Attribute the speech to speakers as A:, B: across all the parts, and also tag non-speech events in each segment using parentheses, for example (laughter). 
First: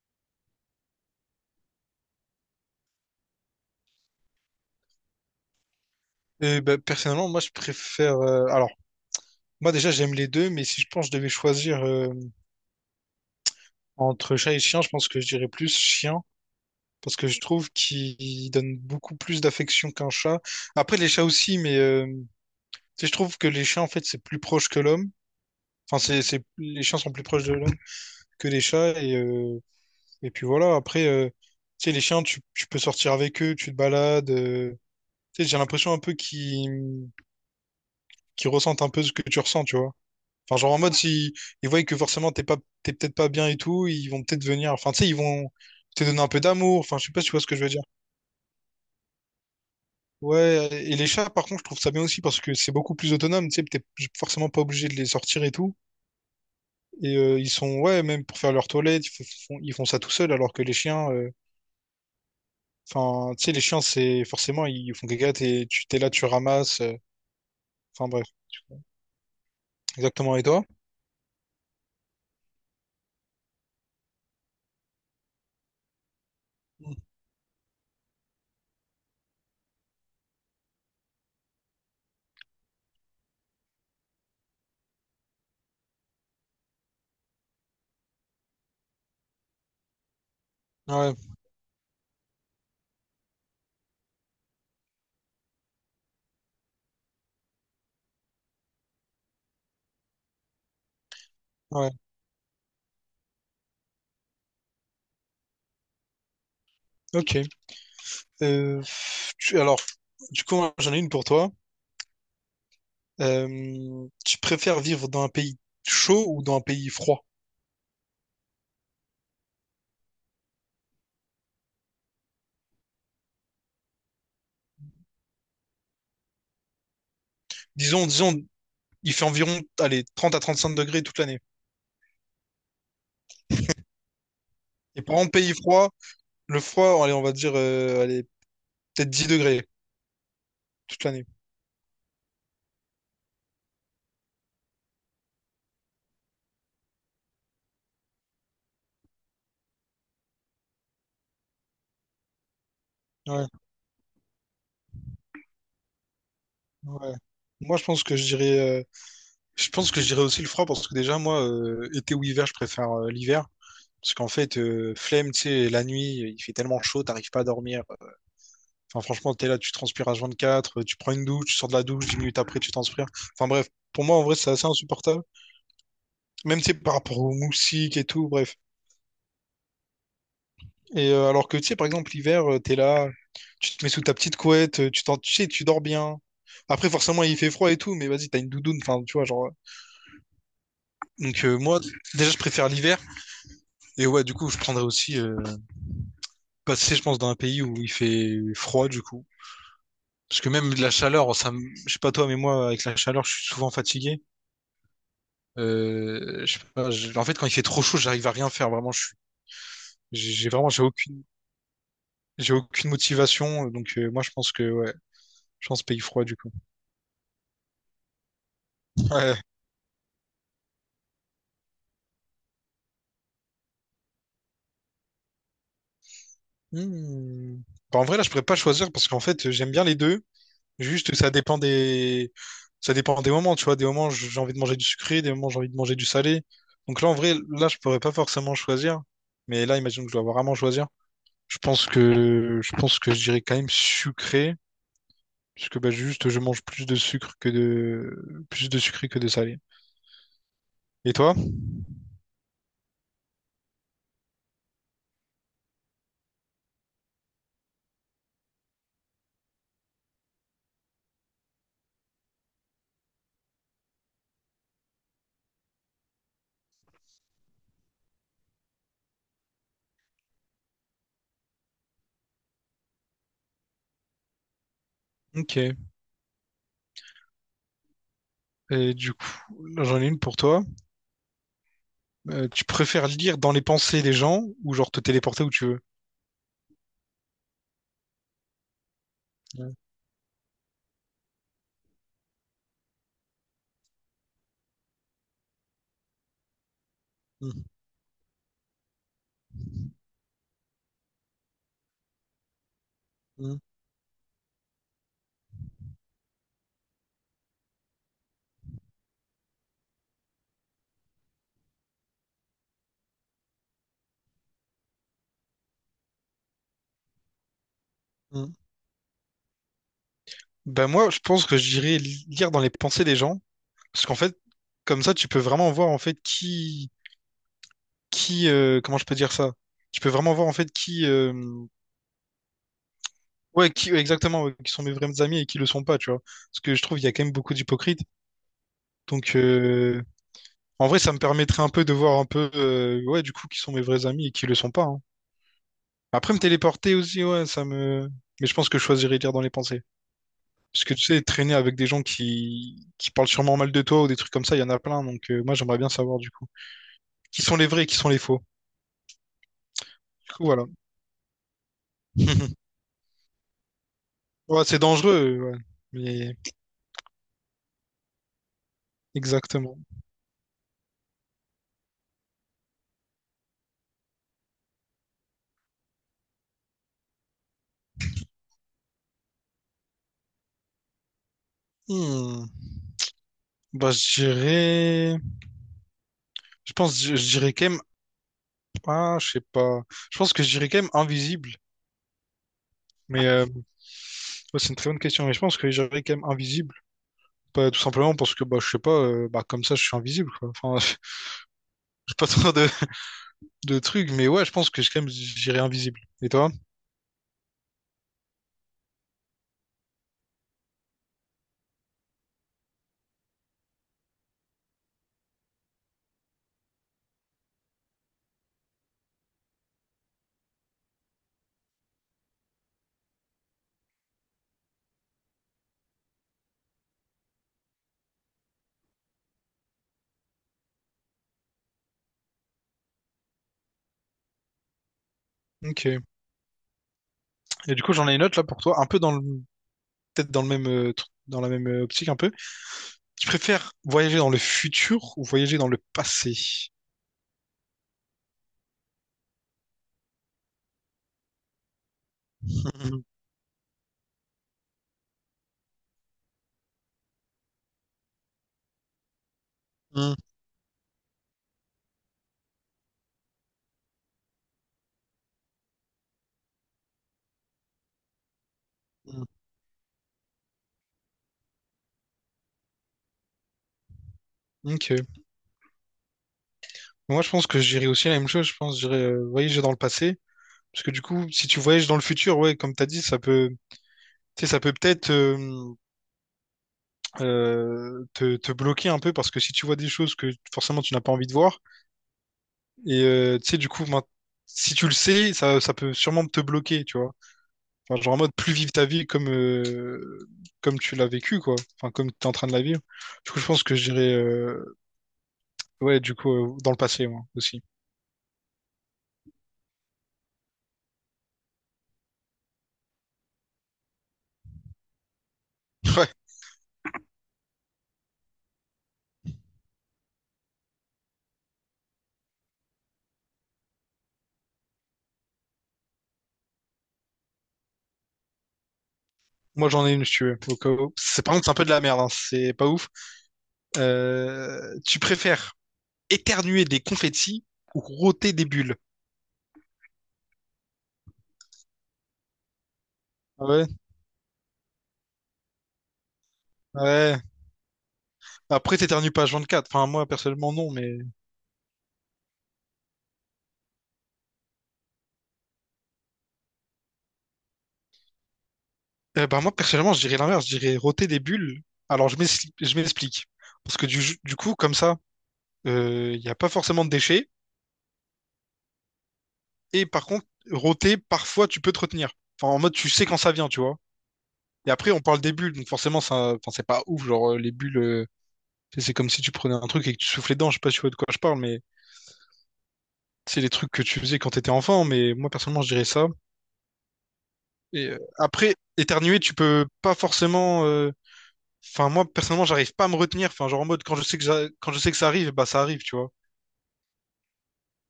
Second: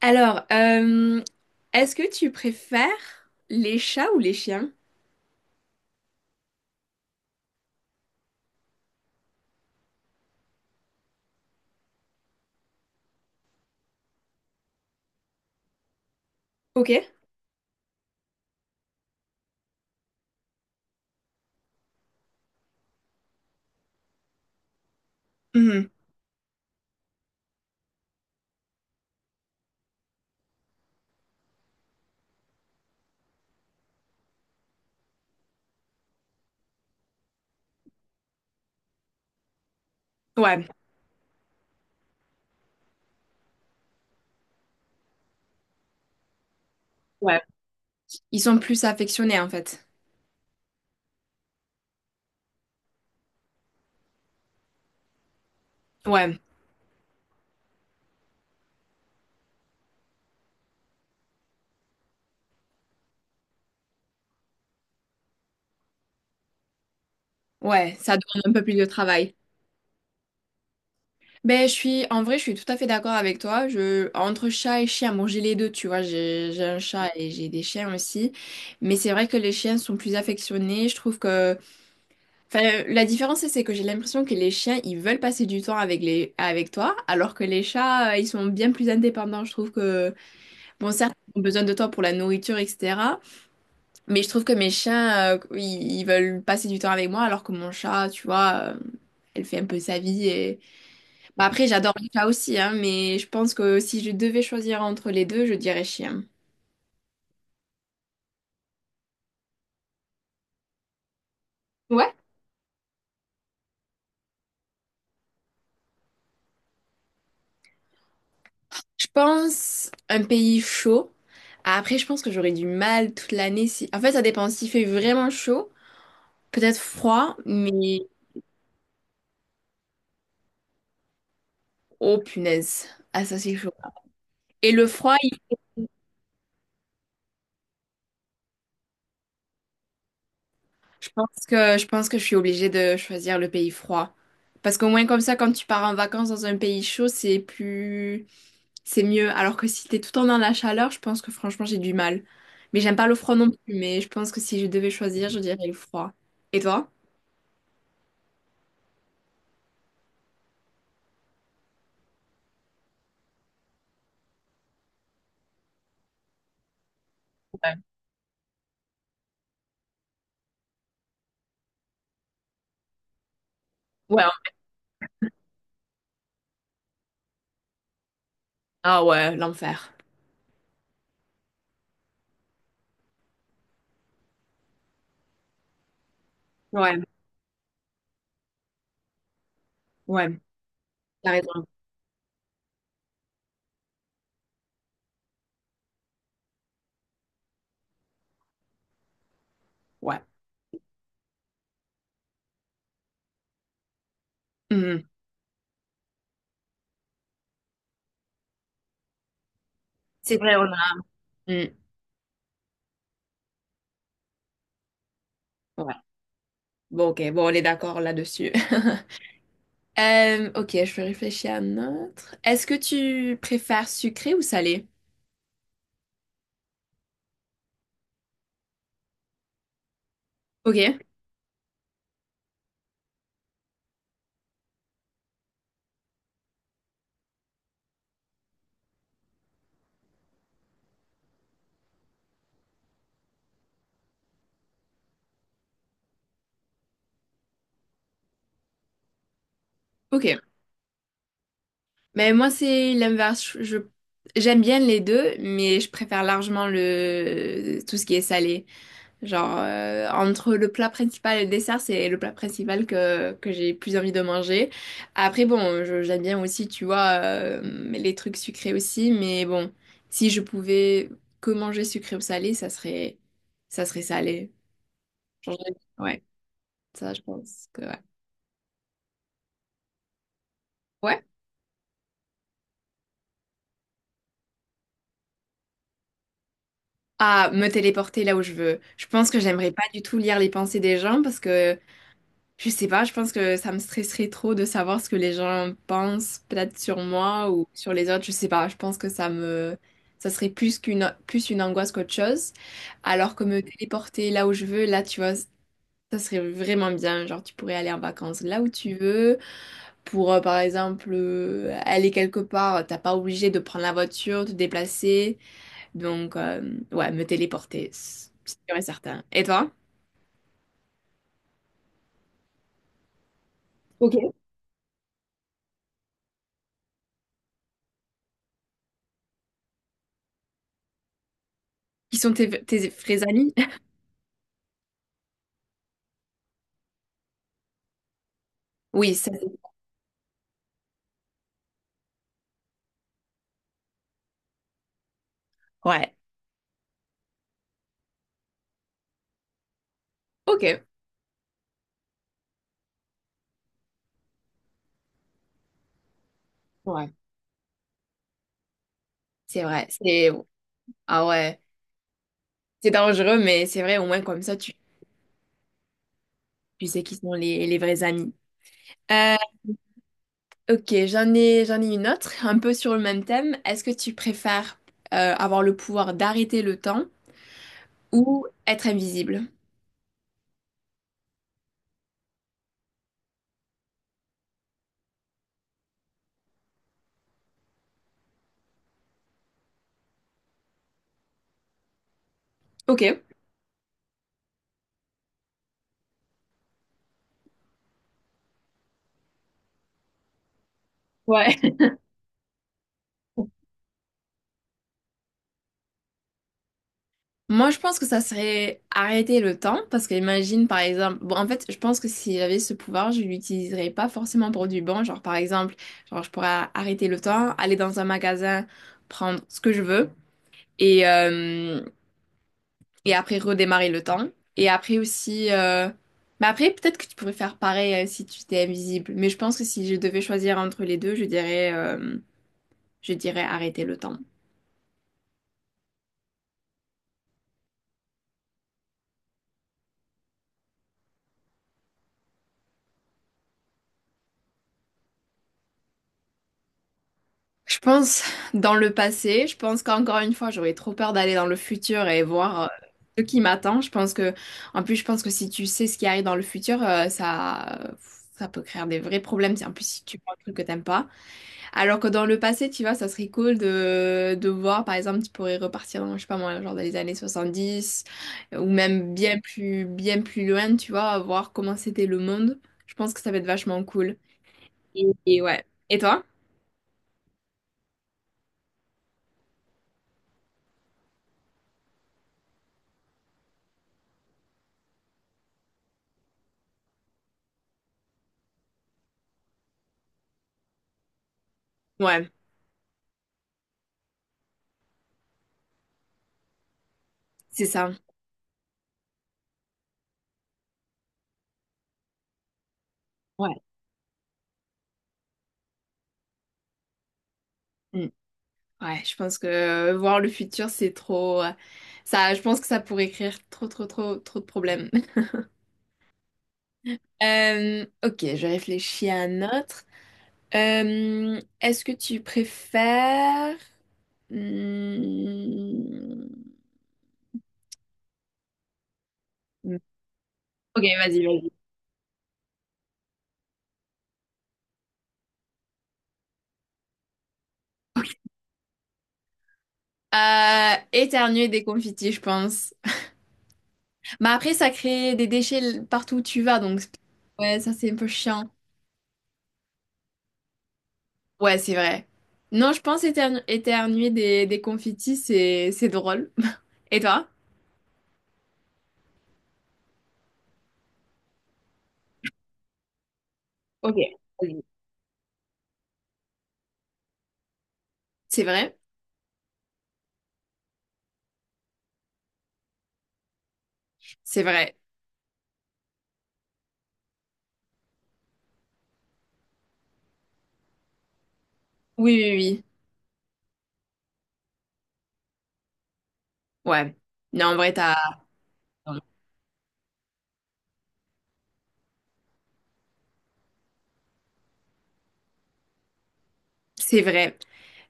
A: Alors, euh, Est-ce que tu préfères les chats ou les chiens?
B: Et ben, personnellement, moi, je préfère, alors, moi, déjà, j'aime les deux, mais si je pense que je devais choisir entre chat et chien, je pense que je dirais plus chien,
A: Ok.
B: parce que je trouve qu'il donne beaucoup plus d'affection qu'un chat. Après, les chats aussi, mais tu sais, je trouve que les chiens, en fait, c'est plus proche que l'homme.
A: Mhm.
B: Enfin, c'est les chiens sont plus proches de l'homme que les chats, et puis voilà. Après, tu sais, les chiens, tu peux sortir avec eux, tu te balades. Tu sais, j'ai l'impression un peu qu'ils ressentent un peu ce que tu ressens, tu vois. Enfin,
A: Ouais,
B: genre en mode, si ils voient que forcément t'es peut-être pas bien et tout, ils vont peut-être venir. Enfin, tu sais, ils vont te donner un peu d'amour. Enfin, je sais pas si tu
A: ouais.
B: vois ce que je veux dire.
A: Ils sont plus affectionnés en fait.
B: Ouais, et les chats, par contre, je trouve ça bien aussi parce que c'est beaucoup plus autonome. Tu sais, t'es forcément pas obligé de les sortir et tout.
A: Ouais,
B: Et ils sont, ouais, même pour faire leur toilette, ils font ça tout seuls alors que les chiens, enfin, tu sais, les chiens, c'est forcément, ils font caca, t'es, tu t'es là, tu ramasses. euh,
A: ouais,
B: Enfin,
A: ça
B: bref,
A: demande un peu plus de travail.
B: exactement. Et toi?
A: Ben, en vrai, je suis tout à fait d'accord avec toi. Entre chat et chien, bon, j'ai les deux, tu vois, j'ai un
B: Mm.
A: chat et j'ai des chiens aussi. Mais c'est vrai que les chiens sont plus affectionnés. Enfin, la différence, c'est que j'ai l'impression que les chiens, ils veulent passer du temps avec avec toi, alors que les chats, ils sont bien plus indépendants. Je trouve que bon, certes,
B: Ouais,
A: ils ont besoin de toi pour la nourriture, etc. Mais je trouve que mes chiens, ils veulent passer du temps avec moi, alors que mon chat, tu vois, elle fait un peu sa vie. Et bah, après,
B: ouais,
A: j'adore les chats aussi, hein, mais je pense que si je devais choisir entre les deux, je dirais chien.
B: ok. Euh, alors, du coup, j'en ai une pour toi.
A: Ouais.
B: Tu préfères vivre dans un pays chaud ou dans un pays froid?
A: Je pense un pays chaud. Après, je pense que j'aurais du mal toute l'année. Si en fait, ça dépend. S'il fait vraiment chaud, peut-être froid, mais
B: Disons, il fait environ, allez, 30 à 35 degrés toute l'année.
A: oh punaise, ah ça c'est chaud. Et le
B: Et
A: froid,
B: par exemple, pays froid, le froid, allez, on va dire, allez, peut-être 10 degrés toute l'année.
A: Je pense que je suis obligée de choisir le pays froid. Parce qu'au moins comme ça, quand tu pars en vacances dans un pays chaud, c'est mieux. Alors que si t'es tout le temps dans la chaleur, je pense que franchement j'ai du mal. Mais j'aime pas le froid
B: Ouais,
A: non plus, mais je pense que si je devais choisir, je dirais le froid. Et toi?
B: ouais. Moi, je pense que je pense que je dirais aussi le froid parce que déjà, moi, été ou hiver, je préfère l'hiver. Parce qu'en fait, flemme, tu sais, la nuit, il fait tellement chaud, t'arrives pas à
A: Ouais.
B: dormir. Enfin, franchement, t'es là, tu transpires H24, quatre, tu prends une douche, tu sors de la douche, 10 minutes après, tu transpires. Enfin, bref, pour moi, en
A: Ouais.
B: vrai, c'est assez insupportable. Même, tu sais, par rapport aux moustiques et tout, bref.
A: Ah ouais, l'enfer.
B: Et alors que, tu sais, par exemple, l'hiver, t'es là, tu te mets sous ta petite couette, tu sais, tu dors bien. Après,
A: Ouais,
B: forcément, il fait froid et tout, mais vas-y, t'as une doudoune, enfin, tu vois, genre.
A: ouais, t'as
B: Donc,
A: raison.
B: moi, déjà, je préfère l'hiver. Et ouais, du coup, je prendrais aussi passer, je pense, dans un pays où il fait froid, du coup.
A: Ouais.
B: Parce que même de la chaleur, je sais pas toi, mais moi, avec la chaleur, je suis souvent fatigué.
A: Mhm.
B: Je sais pas, je- En fait, quand il fait trop chaud, j'arrive à rien faire. Vraiment, je suis, j'ai
A: C'est
B: j'ai
A: vrai, on
B: vraiment,
A: a.
B: j'ai aucune,
A: Mm,
B: j'ai aucune motivation. Donc, moi, je pense que, ouais, je pense
A: ouais.
B: pays froid, du coup.
A: Bon, ok, bon, on est d'accord là-dessus. (laughs)
B: Ouais.
A: Ok, je vais réfléchir à un autre. Est-ce que tu préfères sucré ou salé?
B: Hmm. Bah, en vrai, là, je pourrais pas choisir parce qu'en fait, j'aime bien les deux.
A: Ok,
B: Juste, ça dépend des moments, tu vois. Des moments, j'ai envie de manger du sucré, des moments, j'ai envie de manger du salé. Donc là, en vrai, là, je pourrais pas forcément choisir. Mais là, imagine que je dois vraiment choisir. Je pense que je dirais quand même sucré. Parce que bah, juste, je mange plus de sucre que de... plus de sucré que de salé.
A: ok.
B: Et toi?
A: Mais moi, c'est l'inverse. J'aime bien les deux, mais je préfère largement le, tout ce qui est salé. Genre, entre le plat principal et le dessert, c'est le plat principal que j'ai plus envie de manger. Après, bon, j'aime bien aussi, tu vois, les trucs sucrés aussi, mais bon, si je pouvais que manger sucré ou salé, ça serait salé. Genre,
B: Ok.
A: ouais, ça, je pense que ouais.
B: Et du coup, là, j'en ai une pour toi.
A: Ouais,
B: Tu préfères lire dans les pensées des gens ou genre te téléporter où tu veux?
A: à me téléporter là où je veux. Je pense que j'aimerais
B: Ouais.
A: pas du tout lire les pensées des gens parce que je sais pas, je pense que ça me stresserait trop de savoir ce que les gens pensent peut-être sur moi
B: Mm,
A: ou sur les autres, je sais pas. Je pense que ça me Ça serait plus une angoisse qu'autre chose. Alors que
B: mm,
A: me téléporter là où je veux, là tu vois, ça serait vraiment bien. Genre tu pourrais aller en vacances là où tu veux pour par exemple aller quelque part, t'as pas obligé de prendre la voiture, te déplacer. Donc, ouais, me téléporter, c'est
B: mm.
A: sûr et certain. Et toi?
B: Ben moi, je pense que lire dans les pensées des gens, parce qu'en
A: Ok.
B: fait, comme ça, tu peux vraiment voir en fait comment je peux dire ça? Tu peux vraiment voir en fait
A: Qui sont tes, tes vrais amis?
B: ouais,
A: (laughs)
B: qui ouais, exactement, ouais, qui sont mes vrais amis et qui le sont pas, tu vois. Parce que je trouve qu'il y a quand même beaucoup d'hypocrites.
A: Oui, ça,
B: Donc,
A: c'est-
B: en vrai, ça me permettrait un peu de voir un peu, ouais, du coup, qui sont mes vrais amis et qui le sont pas, hein.
A: ouais.
B: Après, me téléporter aussi, ouais, ça me. Mais je pense que je choisirais lire dans les pensées.
A: Ok,
B: Parce que tu sais, traîner avec des gens qui parlent sûrement mal de toi ou des trucs comme ça, il y en a plein. Donc, moi, j'aimerais bien savoir, du coup,
A: ouais.
B: qui sont les vrais et qui sont les faux.
A: C'est vrai.
B: Du coup, voilà.
A: Ah ouais,
B: (laughs)
A: c'est dangereux, mais c'est vrai, au moins comme ça,
B: Ouais,
A: tu,
B: c'est dangereux, ouais. Mais,
A: tu sais qui sont les vrais amis. Euh,
B: exactement.
A: ok, j'en ai une autre, un peu sur le même thème. Est-ce que tu préfères avoir le pouvoir d'arrêter le temps ou être invisible?
B: Hmm. Bah, je dirais. Je pense, je dirais quand même. Ah, je sais pas. Je pense que je dirais quand même invisible.
A: Ok,
B: Mais, euh, ouais, c'est une très bonne question. Mais je pense que je dirais quand même invisible. Bah, tout simplement parce que bah, je sais pas, bah, comme ça je suis invisible quoi. Enfin, (laughs)
A: ouais.
B: j'ai pas trop de trucs, mais ouais, je pense que quand même j'irai invisible. Et toi?
A: Moi, je pense que ça serait arrêter le temps, parce que imagine, par exemple, bon, en fait, je pense que si j'avais ce pouvoir, je l'utiliserais pas forcément pour du bon. Genre, par exemple, genre, je pourrais arrêter le temps, aller dans un magasin, prendre ce que je veux, et, euh, et après redémarrer le temps. Et après aussi, euh, mais après, peut-être que tu pourrais faire pareil, si tu étais invisible. Mais je pense que si je devais choisir entre les deux, je dirais arrêter le temps.
B: Ok. Et du coup, j'en ai une autre là pour toi, un peu dans le, peut-être dans le même, dans la même optique un peu. Tu préfères voyager dans le futur ou voyager dans le passé?
A: Je pense dans le passé, je pense qu'encore une fois, j'aurais trop peur d'aller dans le futur et voir
B: Mhm.
A: ce qui m'attend. En plus, je pense que si tu sais ce qui arrive dans le futur, ça peut créer des vrais problèmes. Si- En plus, si
B: Mhm.
A: tu vois un truc que t'aimes pas. Alors que dans le passé, tu vois, ça serait cool de voir, par exemple, tu pourrais repartir dans, je sais pas moi, genre dans les années 70 ou même
B: Mhm.
A: bien plus loin, tu vois, voir comment c'était le monde. Je pense que ça va être vachement cool.
B: (laughs) Ok.
A: Et ouais. Et toi?
B: Moi, je pense que j'irai aussi la même chose. Je pense j'irai voyager dans le passé. Parce que du coup, si tu voyages dans le futur, ouais, comme t'as dit, ça peut, tu sais, ça peut peut-être, te bloquer un peu parce que si tu vois des choses que forcément tu n'as pas envie de voir,
A: Ouais,
B: et tu sais, du coup, si tu le sais, ça peut sûrement te bloquer, tu vois.
A: c'est ça.
B: Enfin, genre en mode plus vivre ta vie comme, comme tu l'as vécu, quoi. Enfin, comme tu es en train de la vivre. Du coup, je
A: Ouais.
B: pense que ouais, du coup, dans le passé, moi aussi.
A: Ouais, je pense que voir le futur, c'est trop. Ça, je pense que ça pourrait créer trop de problèmes. (laughs)
B: (laughs) Ouais.
A: Ok, je réfléchis à un autre. Est-ce que tu préfères? Hmm.
B: Moi, j'en ai une, si tu veux, au cas
A: Ok,
B: où. C'est, par contre,
A: vas-y.
B: c'est un peu de la merde, hein. C'est pas ouf. Tu préfères éternuer des confettis ou rôter des bulles?
A: Éternuer des confitis, je pense.
B: Ah ouais,
A: Mais après, ça crée des déchets partout où tu vas, donc
B: ouais.
A: ouais, ça, c'est un peu chiant.
B: Après, t'éternues pas quatre. Enfin, moi, personnellement, non, mais.
A: Ouais, c'est vrai. Non, je pense éternuer des confitis, c'est drôle. Et toi?
B: Eh ben, moi, personnellement, je dirais l'inverse. Je dirais roter des bulles. Alors, je m'explique. Parce que
A: Ok.
B: du coup,
A: Vas-y.
B: comme ça, il n'y a pas forcément de déchets.
A: C'est vrai?
B: Et par contre, roter, parfois, tu peux te retenir. Enfin, en mode, tu sais quand ça vient, tu vois.
A: C'est
B: Et
A: vrai.
B: après, on parle des bulles. Donc, forcément, ça... enfin, c'est pas ouf. Genre, les bulles, c'est comme si tu prenais un truc et que tu soufflais dedans. Je sais pas si tu vois de quoi je parle, mais
A: Oui, oui,
B: c'est les trucs que tu faisais quand t'étais enfant. Mais moi, personnellement, je dirais ça.
A: oui. Ouais. Non, en vrai,
B: Et
A: t'as...
B: après, éternuer, tu peux pas forcément. Enfin, moi, personnellement, j'arrive pas à me retenir. Enfin, genre en mode, quand je sais que, quand je sais que ça arrive, bah ça arrive, tu vois.
A: C'est vrai.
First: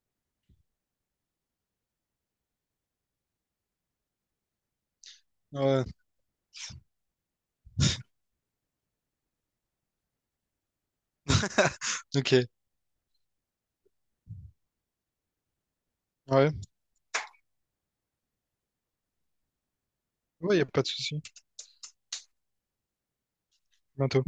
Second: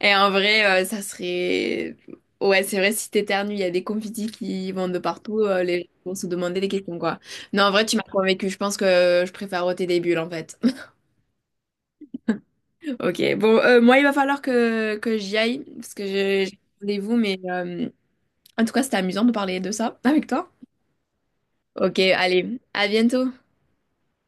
A: Et en vrai, ça serait... Ouais, c'est vrai, si t'éternues, il y a des confettis qui vont de partout, les
B: Ouais,
A: gens vont se demander des questions, quoi. Non, en vrai, tu m'as convaincue. Je pense que je préfère ôter des bulles, en fait.
B: ok.
A: (laughs) Ok, bon, moi, il va falloir que j'y aille, parce que
B: Ouais,
A: j'ai rendez-vous, mais en tout cas, c'était amusant de parler de ça avec toi.
B: ouais, y a pas de souci.
A: Ok, allez, à bientôt.
B: Bientôt.